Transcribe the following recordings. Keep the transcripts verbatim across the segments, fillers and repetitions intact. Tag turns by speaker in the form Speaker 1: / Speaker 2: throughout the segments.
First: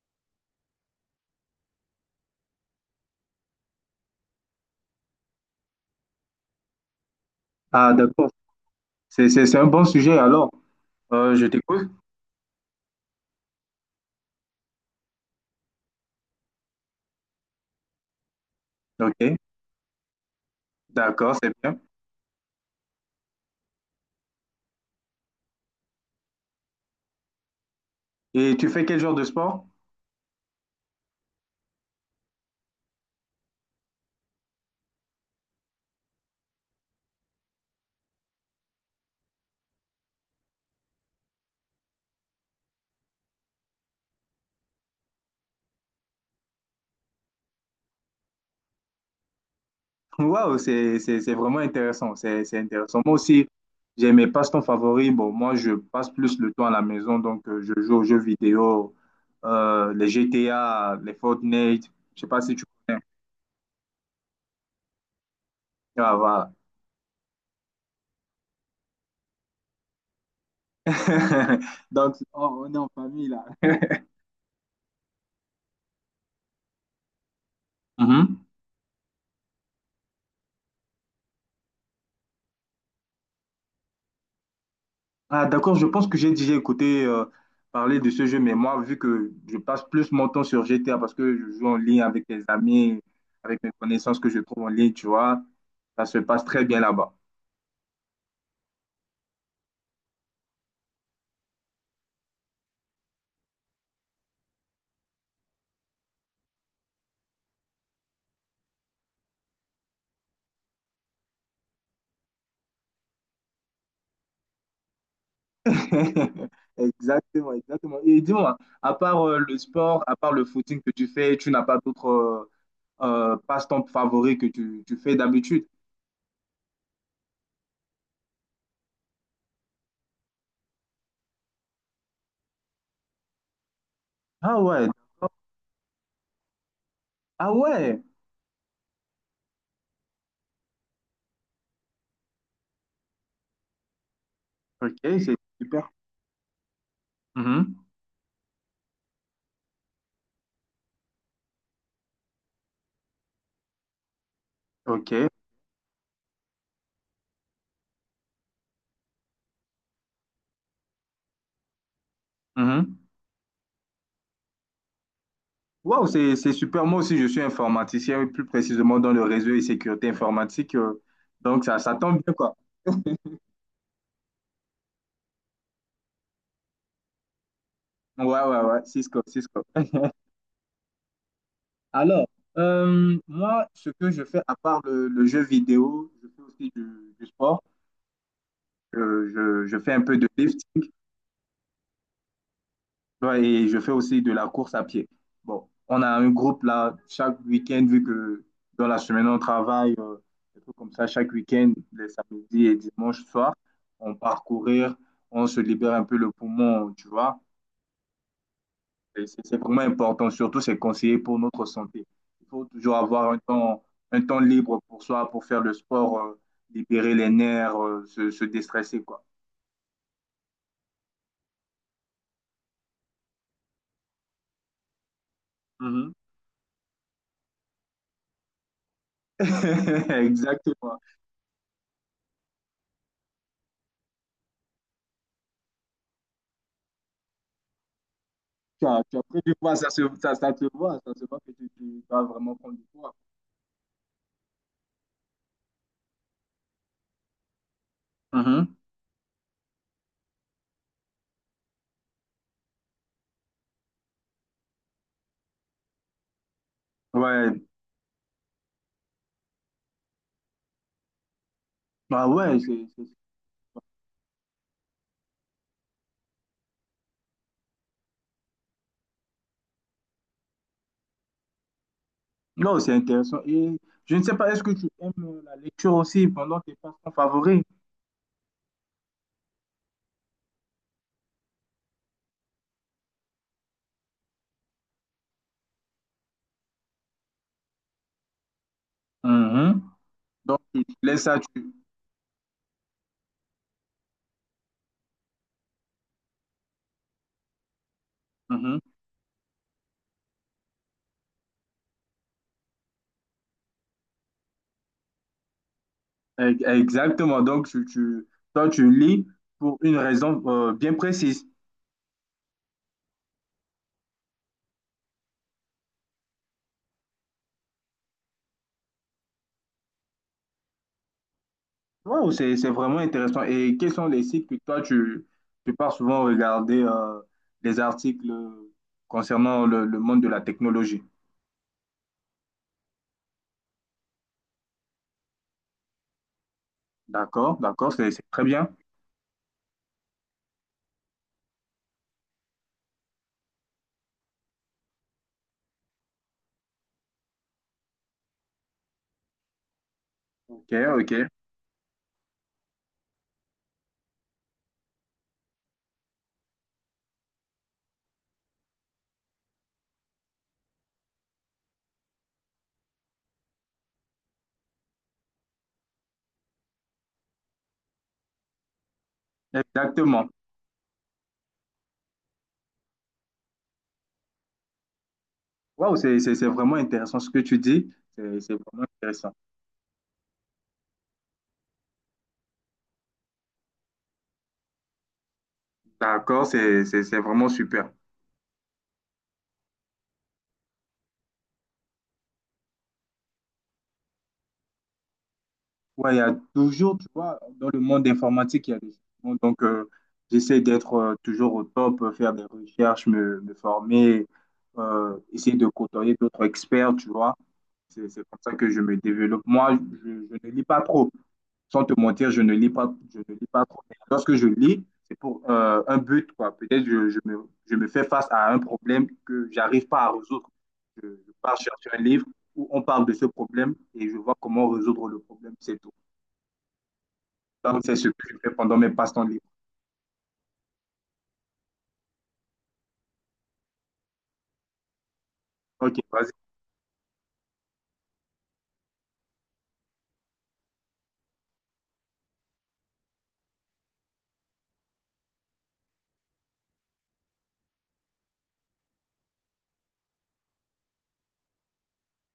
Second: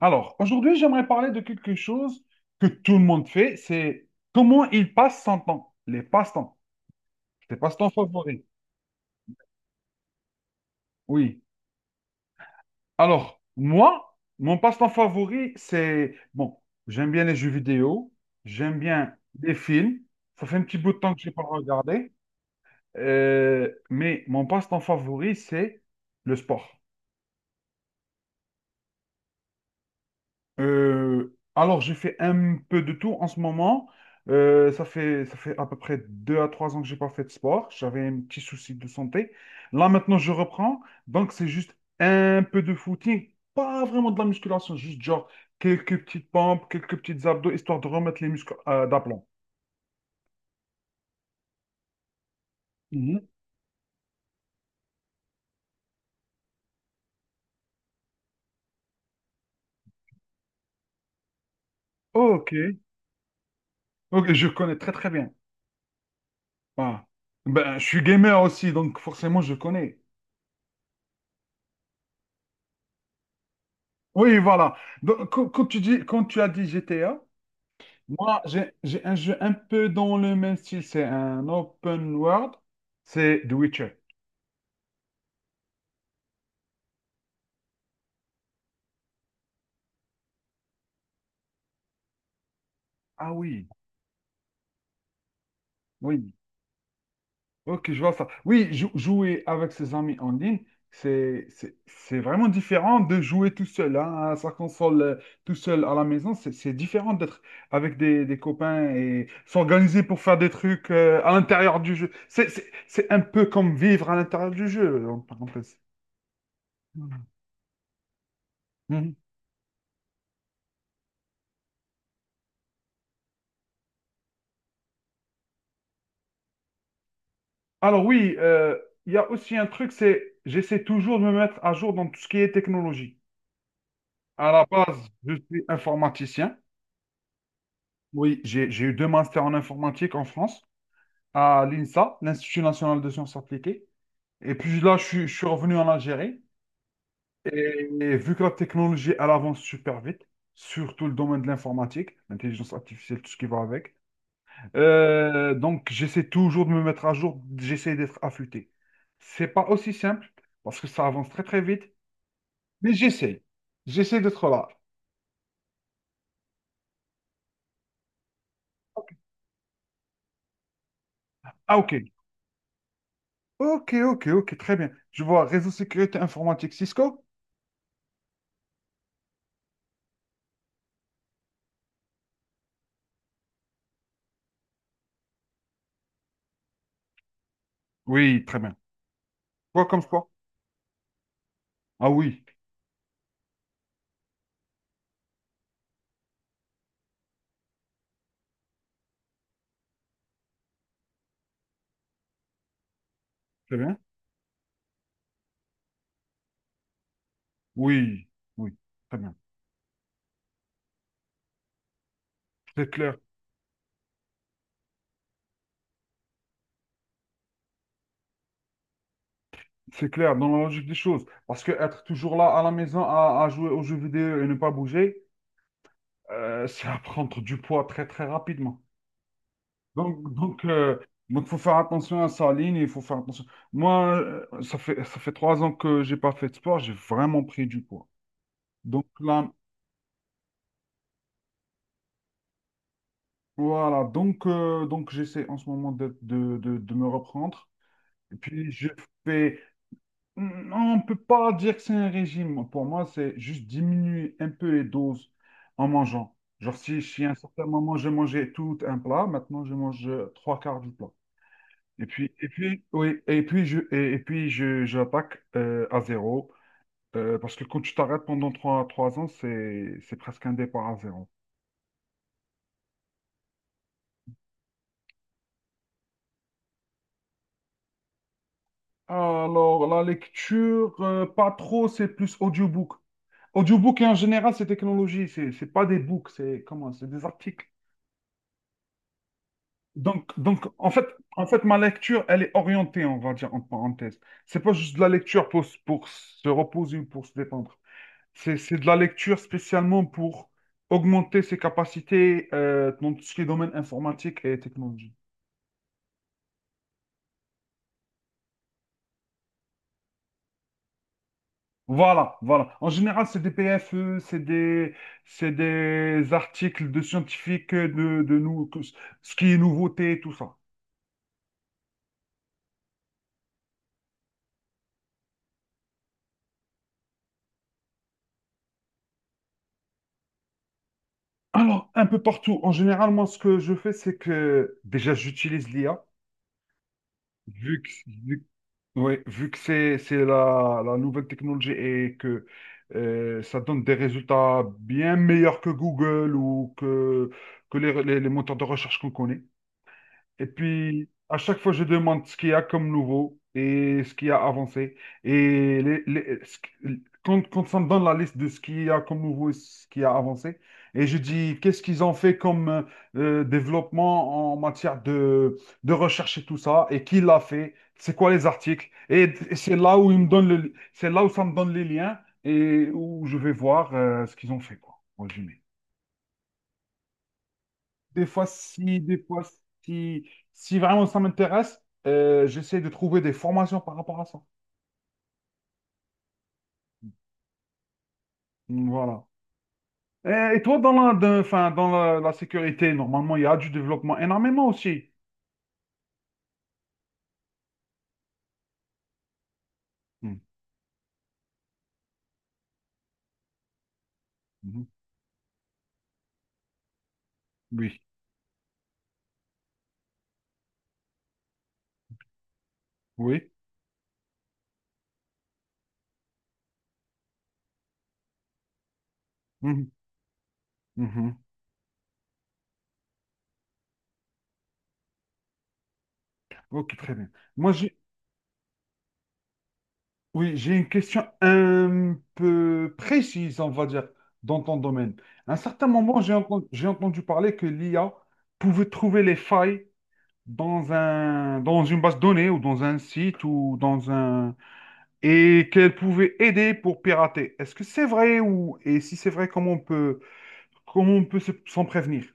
Speaker 1: Alors, aujourd'hui, j'aimerais parler de quelque chose que tout le monde fait, c'est comment il passe son temps, les passe-temps, tes passe-temps
Speaker 2: Ah, d'accord.
Speaker 1: favoris.
Speaker 2: C'est, c'est, c'est un bon sujet alors. Euh,
Speaker 1: Oui.
Speaker 2: je t'écoute.
Speaker 1: Alors, moi, mon passe-temps favori, c'est, bon, j'aime bien les jeux vidéo, j'aime bien
Speaker 2: Ok,
Speaker 1: les films, ça fait un petit bout de temps que je n'ai
Speaker 2: d'accord,
Speaker 1: pas
Speaker 2: c'est bien.
Speaker 1: regardé. Euh, mais mon passe-temps favori, c'est le sport.
Speaker 2: Et tu fais quel genre de sport?
Speaker 1: Euh, alors, j'ai fait un peu de tout en ce moment. Euh, ça fait, ça fait à peu près deux à trois ans que j'ai pas fait de sport. J'avais un petit souci de santé. Là, maintenant, je reprends. Donc, c'est juste un peu de footing, pas vraiment de la musculation, juste genre quelques petites pompes, quelques petites abdos, histoire de remettre les muscles euh, d'aplomb.
Speaker 2: Waouh, c'est, c'est, c'est vraiment intéressant. C'est, c'est intéressant. Moi
Speaker 1: Mhm.
Speaker 2: aussi, j'ai mes passe-temps favoris. Bon, moi, je passe plus le temps à la maison. Donc, euh, je joue aux jeux vidéo, euh, les G T A, les Fortnite. Je sais pas
Speaker 1: Ok,
Speaker 2: si tu connais.
Speaker 1: ok, je connais très très bien.
Speaker 2: Ah, voilà.
Speaker 1: Ah. Ben, je suis gamer aussi, donc forcément, je connais.
Speaker 2: Donc, on on est en famille là.
Speaker 1: Oui, voilà. Donc, quand quand tu dis, quand tu as dit G T A, moi,
Speaker 2: Mhm.
Speaker 1: j'ai j'ai un jeu un peu dans le même style. C'est un open world. C'est The Witcher.
Speaker 2: Ah, d'accord, je pense que j'ai déjà écouté euh, parler de ce jeu, mais moi, vu que je passe plus mon temps sur G T A parce que je joue en ligne avec des amis,
Speaker 1: Ah
Speaker 2: avec
Speaker 1: oui,
Speaker 2: mes connaissances que je trouve en ligne, tu vois, ça se
Speaker 1: oui.
Speaker 2: passe très bien là-bas.
Speaker 1: Ok, je vois ça. Oui, jou- jouer avec ses amis en ligne, c'est c'est c'est vraiment différent de jouer tout seul hein, à sa console, euh, tout seul à la maison. C'est c'est différent d'être avec des, des copains et s'organiser pour faire des trucs euh, à l'intérieur du jeu. C'est c'est- c'est un peu comme vivre à l'intérieur du jeu, en parenthèse.
Speaker 2: Exactement, exactement. Et dis-moi, à
Speaker 1: Mhm.
Speaker 2: part euh, le sport, à part le footing que tu fais, tu n'as pas d'autres euh, euh, passe-temps favoris que tu, tu fais d'habitude?
Speaker 1: Alors oui, euh, il y a aussi un truc, c'est j'essaie toujours de me mettre à jour dans tout ce qui est technologie. À
Speaker 2: Ah
Speaker 1: la
Speaker 2: ouais,
Speaker 1: base,
Speaker 2: d'accord.
Speaker 1: je suis informaticien.
Speaker 2: Ah ouais,
Speaker 1: Oui, j'ai, j'ai eu deux masters en informatique en France, à l'I N S A, l'Institut national de sciences appliquées. Et puis
Speaker 2: ok,
Speaker 1: là, je suis, je
Speaker 2: c'est
Speaker 1: suis revenu en
Speaker 2: super.
Speaker 1: Algérie.
Speaker 2: Mhm.
Speaker 1: Et, et vu que la technologie, elle avance super vite, surtout le domaine de l'informatique, l'intelligence artificielle, tout ce qui va avec.
Speaker 2: Ok.
Speaker 1: Euh, donc, j'essaie toujours de me mettre à jour, j'essaie d'être affûté. C'est pas aussi simple parce que ça avance très très vite. Mais
Speaker 2: Mhm.
Speaker 1: j'essaie. J'essaie d'être là.
Speaker 2: Waouh, c'est, c'est super. Moi aussi, je suis informaticien, oui, plus précisément
Speaker 1: Ok.
Speaker 2: dans le réseau et sécurité informatique. euh, donc,
Speaker 1: Ah,
Speaker 2: ça,
Speaker 1: ok.
Speaker 2: ça tombe bien, quoi.
Speaker 1: Ok, ok, ok, très bien. Je vois réseau sécurité informatique Cisco?
Speaker 2: Ouais, ouais, ouais, Cisco, Cisco. Alors, euh, moi, ce que je fais, à part le, le jeu vidéo, je fais aussi du, du sport.
Speaker 1: Oui, très bien.
Speaker 2: Euh, je, je
Speaker 1: Quoi
Speaker 2: fais un
Speaker 1: comme
Speaker 2: peu de
Speaker 1: sport?
Speaker 2: lifting.
Speaker 1: Ah oui,
Speaker 2: Ouais, et je fais aussi de la course à pied. Bon, on a un groupe là, chaque week-end, vu que dans la semaine on travaille, euh, des trucs comme ça, chaque week-end, les samedis et dimanches soir,
Speaker 1: très bien.
Speaker 2: on part courir, on se libère un peu le poumon, tu vois.
Speaker 1: Oui, oui, très
Speaker 2: Et
Speaker 1: bien.
Speaker 2: C'est c'est vraiment important, surtout c'est conseillé pour notre santé. Il faut
Speaker 1: C'est
Speaker 2: toujours
Speaker 1: clair,
Speaker 2: avoir un temps, un temps libre pour soi, pour faire le sport, euh, libérer les nerfs, euh, se, se déstresser, quoi.
Speaker 1: c'est clair dans la logique des choses. Parce que être toujours là à la maison à, à jouer aux jeux vidéo et ne pas bouger,
Speaker 2: Mhm.
Speaker 1: euh, c'est à prendre du poids très, très rapidement. Donc, donc, euh,
Speaker 2: Exactement.
Speaker 1: donc, faut faire attention à sa ligne, il faut faire attention. Moi, euh, ça fait, ça fait trois ans que j'ai pas fait de sport, j'ai vraiment pris du poids.
Speaker 2: tu as,
Speaker 1: Donc
Speaker 2: tu as pris
Speaker 1: là,
Speaker 2: du poids, ça se, ça, ça te voit, ça se voit que tu, tu vas vraiment prendre du poids.
Speaker 1: voilà, donc, euh, donc j'essaie en ce moment de, de, de, de me reprendre. Et puis
Speaker 2: Mhm.
Speaker 1: je fais... Non, on ne peut pas dire que c'est un régime. Pour moi, c'est juste diminuer un peu les doses en mangeant. Genre si, si à un
Speaker 2: Ouais,
Speaker 1: certain moment, je mangeais tout un plat, maintenant je mange euh, trois quarts du plat. Et
Speaker 2: bah
Speaker 1: puis, et
Speaker 2: ouais,
Speaker 1: puis,
Speaker 2: c'est, c'est-
Speaker 1: oui, et puis je, et, et puis je, j'attaque euh, à zéro. Euh, parce que quand tu t'arrêtes pendant trois, trois ans, c'est, c'est presque un départ à zéro.
Speaker 2: non, c'est intéressant. Et je ne sais pas, est-ce que tu aimes la lecture aussi pendant tes passe-temps favoris?
Speaker 1: Alors, la lecture, euh, pas trop, c'est plus audiobook. Audiobook et en général, ces technologies, c'est c'est pas des books, c'est comment, c'est des articles.
Speaker 2: Mhm.
Speaker 1: Donc,
Speaker 2: Donc,
Speaker 1: donc
Speaker 2: tu
Speaker 1: en
Speaker 2: tu
Speaker 1: fait,
Speaker 2: laisses ça,
Speaker 1: en fait,
Speaker 2: tu...
Speaker 1: ma lecture, elle est orientée, on va dire, en parenthèse. C'est pas juste de la lecture pour, s- pour se reposer ou pour se détendre. C'est c'est
Speaker 2: Mhm.
Speaker 1: de la lecture spécialement pour augmenter ses capacités euh, dans tout ce qui est domaine informatique et technologie.
Speaker 2: E- Exactement. Donc, tu, tu, toi, tu lis pour une raison euh, bien précise.
Speaker 1: Voilà, voilà. En général, c'est des P F E, c'est des, c'est des articles de scientifiques, euh, de, de nous, que- ce qui est nouveauté, tout ça.
Speaker 2: Wow, c'est, c'est vraiment intéressant. Et quels sont les sites que toi, tu, tu pars souvent regarder euh, les articles concernant le, le monde de la technologie?
Speaker 1: Alors, un peu partout. En général, moi, ce que je fais, c'est que déjà, j'utilise l'I A,
Speaker 2: D'accord,
Speaker 1: vu que,
Speaker 2: d'accord, c'est c'est très
Speaker 1: vu,
Speaker 2: bien.
Speaker 1: ouais, vu que c'est, c'est la, la nouvelle technologie et que euh, ça donne des résultats bien meilleurs que Google ou que, que les, les les moteurs de recherche qu'on connaît. Et
Speaker 2: Ok,
Speaker 1: puis,
Speaker 2: ok.
Speaker 1: à chaque fois, je demande ce qu'il y a comme nouveau et ce qui a avancé. Et les- les- ce qui- quand, quand ça me donne la liste de ce qu'il y a comme nouveau et ce qui a avancé, et je dis qu'est-ce qu'ils ont fait comme euh, euh, développement en matière de, de recherche et tout ça, et qui l'a fait, c'est quoi les articles. Et, et c'est là où ils me
Speaker 2: Exactement.
Speaker 1: donnent le, c'est là où ça me donne les liens et où je vais voir euh, ce qu'ils ont fait, quoi, en résumé.
Speaker 2: Waouh, c'est c'est- c'est vraiment intéressant ce que tu dis.
Speaker 1: Des
Speaker 2: C'est
Speaker 1: fois,
Speaker 2: c'est vraiment
Speaker 1: si, des
Speaker 2: intéressant.
Speaker 1: fois, si, si vraiment ça m'intéresse, euh, j'essaie de trouver des formations par rapport à ça.
Speaker 2: D'accord, c'est c'est- c'est vraiment super.
Speaker 1: Voilà. Et, et toi, dans la, de- enfin, dans la, la sécurité, normalement, il y a du développement énormément aussi.
Speaker 2: Ouais, il y a toujours, tu vois, dans le monde informatique, il y a des changements. Donc, euh,
Speaker 1: Hmm,
Speaker 2: j'essaie d'être euh, toujours au top, euh, faire des recherches, me, me former,
Speaker 1: mhm.
Speaker 2: euh, essayer de côtoyer d'autres experts, tu vois.
Speaker 1: Oui,
Speaker 2: C'est c'est comme ça que je me développe. Moi, je, je ne lis pas trop. Sans te mentir, je ne lis pas, je ne lis
Speaker 1: oui.
Speaker 2: pas trop. Mais Lorsque je lis, c'est pour euh, un but, quoi. Peut-être je, je me, je me fais face à un problème que j'arrive
Speaker 1: Mhm,
Speaker 2: pas à résoudre. Je, je
Speaker 1: mhm.
Speaker 2: pars chercher un livre où on parle de ce problème et je vois comment résoudre le problème, c'est tout.
Speaker 1: Ok, très bien. Moi,
Speaker 2: Donc,
Speaker 1: j'ai,
Speaker 2: c'est ce que je fais pendant mes passe-temps libres.
Speaker 1: oui, j'ai une question un peu précise, on va dire, dans ton domaine. À un certain
Speaker 2: Ok,
Speaker 1: moment, j'ai
Speaker 2: vas-y.
Speaker 1: entendu, j'ai entendu parler que l'I A pouvait trouver les failles dans un, dans une base de données ou dans un site ou dans un... et qu'elle pouvait aider pour pirater. Est-ce que c'est vrai ou... Et si c'est vrai, comment on peut, comment on peut se- s'en prévenir?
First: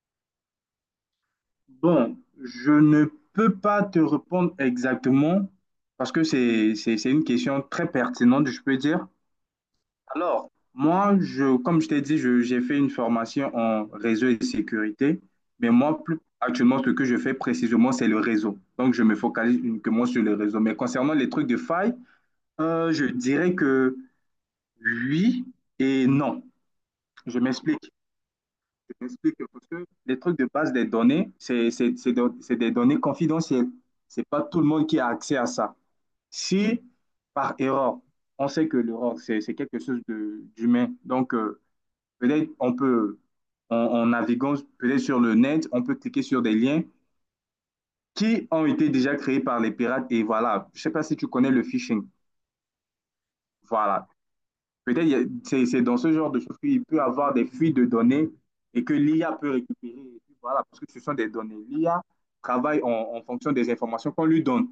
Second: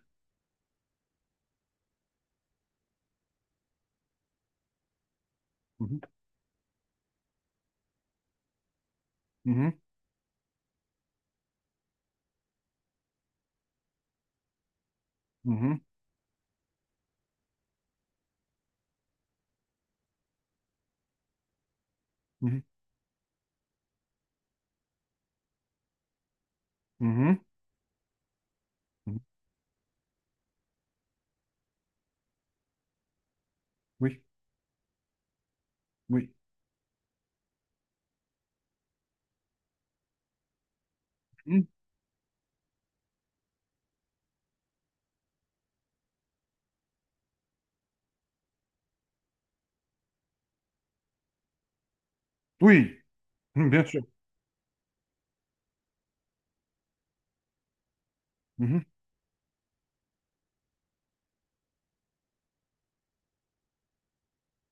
Speaker 2: Bon, je ne peux pas te répondre exactement
Speaker 1: Mhm,
Speaker 2: parce que c'est, c'est, c'est une question très pertinente, je peux dire.
Speaker 1: mhm,
Speaker 2: Alors, moi, je, comme je t'ai dit, je- j'ai fait une formation en réseau et sécurité, mais
Speaker 1: mhm,
Speaker 2: moi, plus actuellement, ce que je fais précisément, c'est le réseau. Donc, je me focalise uniquement sur le réseau. Mais concernant les trucs de faille,
Speaker 1: mhm,
Speaker 2: euh, je dirais que oui et non.
Speaker 1: mhm,
Speaker 2: Je m'explique. Je
Speaker 1: mhm.
Speaker 2: m'explique parce que les trucs de base des données, c'est c'est- c'est do- c'est des données confidentielles.
Speaker 1: Oui,
Speaker 2: C'est pas tout le monde qui a accès à ça.
Speaker 1: oui.
Speaker 2: Si, par erreur, on sait que l'erreur, c'est c'est quelque chose de- d'humain. Donc, euh,
Speaker 1: Mhm.
Speaker 2: Peut-être on peut, en, en naviguant peut-être sur le net, on peut cliquer sur des liens qui ont été déjà créés par les pirates. Et voilà, je ne sais pas si tu connais le phishing.
Speaker 1: Oui, mhm, bien sûr.
Speaker 2: Voilà. Peut-être c'est c'est dans ce genre de choses qu'il peut y avoir des fuites de données
Speaker 1: Mhm.
Speaker 2: et que l'I A peut récupérer. Voilà, parce que ce sont des données. L'I A travaille en, en fonction des informations qu'on lui donne.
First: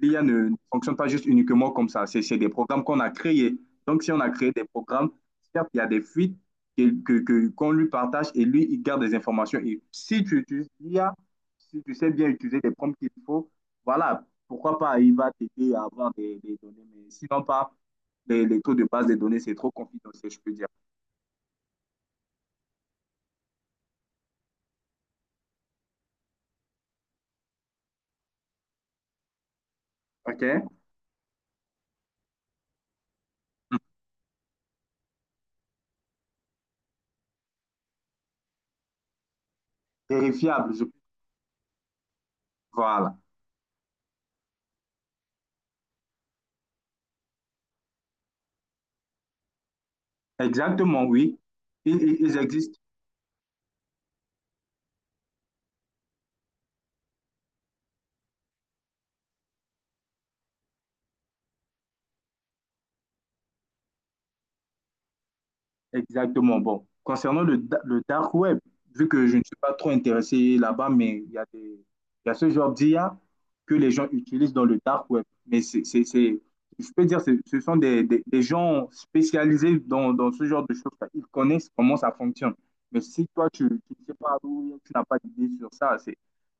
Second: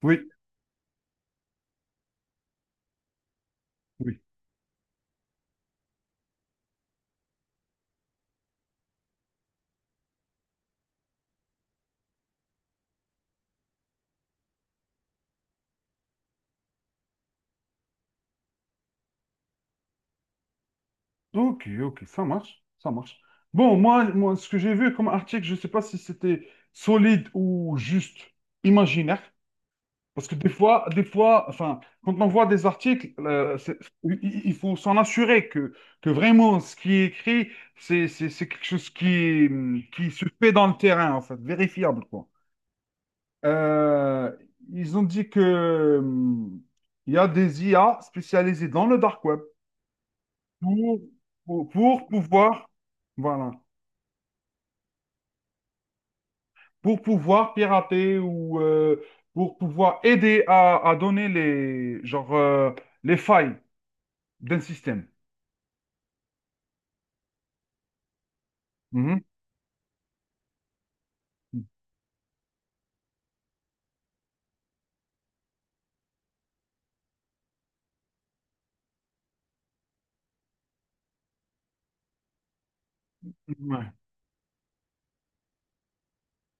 Speaker 2: L'I A
Speaker 1: Oui,
Speaker 2: ne, ne fonctionne pas juste uniquement comme ça. C'est des programmes qu'on a créés. Donc, si on
Speaker 1: oui.
Speaker 2: a créé des programmes, certes, il y a des fuites que, que- que- qu'on lui partage et lui, il garde des informations. Et si tu utilises l'I A, si tu sais bien utiliser les prompts qu'il faut, voilà, pourquoi pas, il va t'aider à avoir des, des données. Mais sinon, pas les, les taux de base des données, c'est trop confidentiel, je peux dire.
Speaker 1: Ok, ok, ça marche, ça marche. Bon, moi, moi, ce que j'ai vu comme article, je ne sais pas si c'était solide ou juste imaginaire. Parce que des
Speaker 2: OK?
Speaker 1: fois, des fois, enfin, quand on voit des articles, euh, c'est- il il faut s'en assurer que, que vraiment ce qui est écrit, c'est c'est- c'est quelque chose qui, hum, qui se fait dans
Speaker 2: Vérifiable,
Speaker 1: le
Speaker 2: je-
Speaker 1: terrain, en fait, vérifiable, quoi.
Speaker 2: voilà.
Speaker 1: Euh, ils ont dit que, hum, il y a des I A spécialisées dans le dark web pour,
Speaker 2: Exactement, oui.
Speaker 1: pour, pour
Speaker 2: ils- ils
Speaker 1: pouvoir,
Speaker 2: existent.
Speaker 1: voilà, pour pouvoir pirater ou euh, pour pouvoir aider à, à donner les, genre, euh, les failles d'un système.
Speaker 2: Exactement. Bon, concernant le, da- le dark web, vu
Speaker 1: Mhm.
Speaker 2: que je ne suis pas trop intéressé là-bas, mais il y a des, il y a ce genre d'I A que les gens utilisent dans le dark web. Mais c'est, c'est, c'est- je peux dire, c'est- ce sont des, des- des gens spécialisés dans, dans ce genre de choses. Ils connaissent comment ça fonctionne. Mais si toi, tu,
Speaker 1: Ouais.
Speaker 2: tu ne sais pas où, tu n'as pas d'idée sur ça, c'est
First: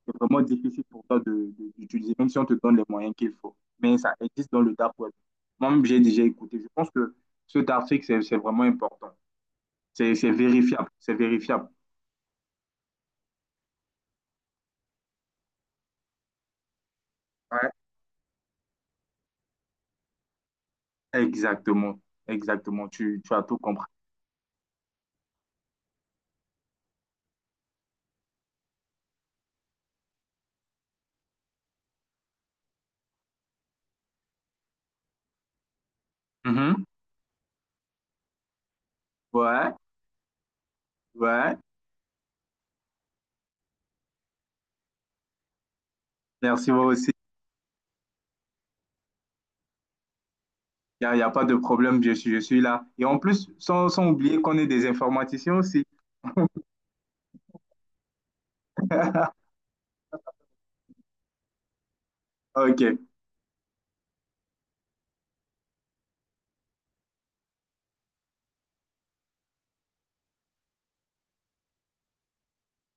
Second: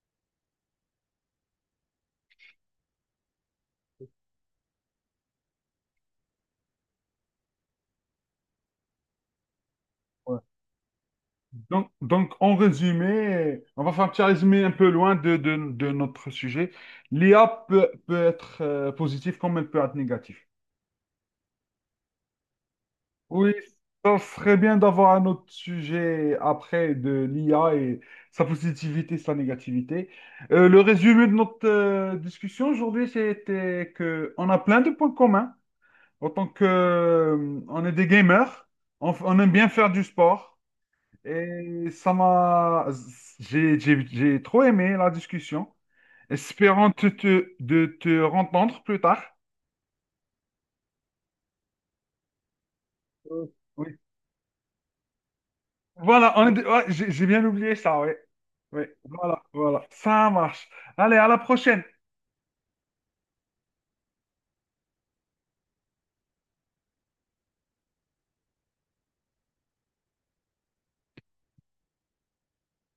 Speaker 2: c'est vraiment difficile pour toi de, de- d'utiliser, même si on te donne les moyens qu'il faut. Mais ça existe dans le dark web. Moi-même, j'ai déjà écouté. Je pense que cet article, c'est c'est vraiment important. C'est c'est
Speaker 1: Ouais.
Speaker 2: vérifiable, c'est vérifiable.
Speaker 1: Donc, donc, en résumé, on va faire un petit résumé un peu loin de, de, de notre sujet. L'I A
Speaker 2: Ouais.
Speaker 1: peut, peut être euh, positive comme elle peut être négative.
Speaker 2: Exactement, exactement. Tu, tu as
Speaker 1: Oui,
Speaker 2: tout compris.
Speaker 1: ça serait bien d'avoir un autre sujet après de l'I A et sa positivité, sa négativité. Euh, le résumé de notre euh, discussion aujourd'hui, c'était que on a plein de points communs. En tant que,
Speaker 2: Mhm.
Speaker 1: euh, on est des gamers, on, f- on aime bien
Speaker 2: Ouais,
Speaker 1: faire du sport.
Speaker 2: ouais.
Speaker 1: Et ça m'a, j'ai, j'ai- j'ai trop aimé la discussion.
Speaker 2: Merci, moi
Speaker 1: Espérant te,
Speaker 2: aussi.
Speaker 1: te- de te rencontrer plus tard.
Speaker 2: Il n'y a, y a pas de problème, je suis, je suis là. Et en
Speaker 1: Mm.
Speaker 2: plus, sans,
Speaker 1: Oui.
Speaker 2: sans oublier qu'on est des informaticiens aussi.
Speaker 1: Voilà, on est- ouais, j'ai j'ai bien oublié ça, oui. Oui, voilà, voilà. Ça marche. Allez, à la prochaine.
Speaker 2: OK.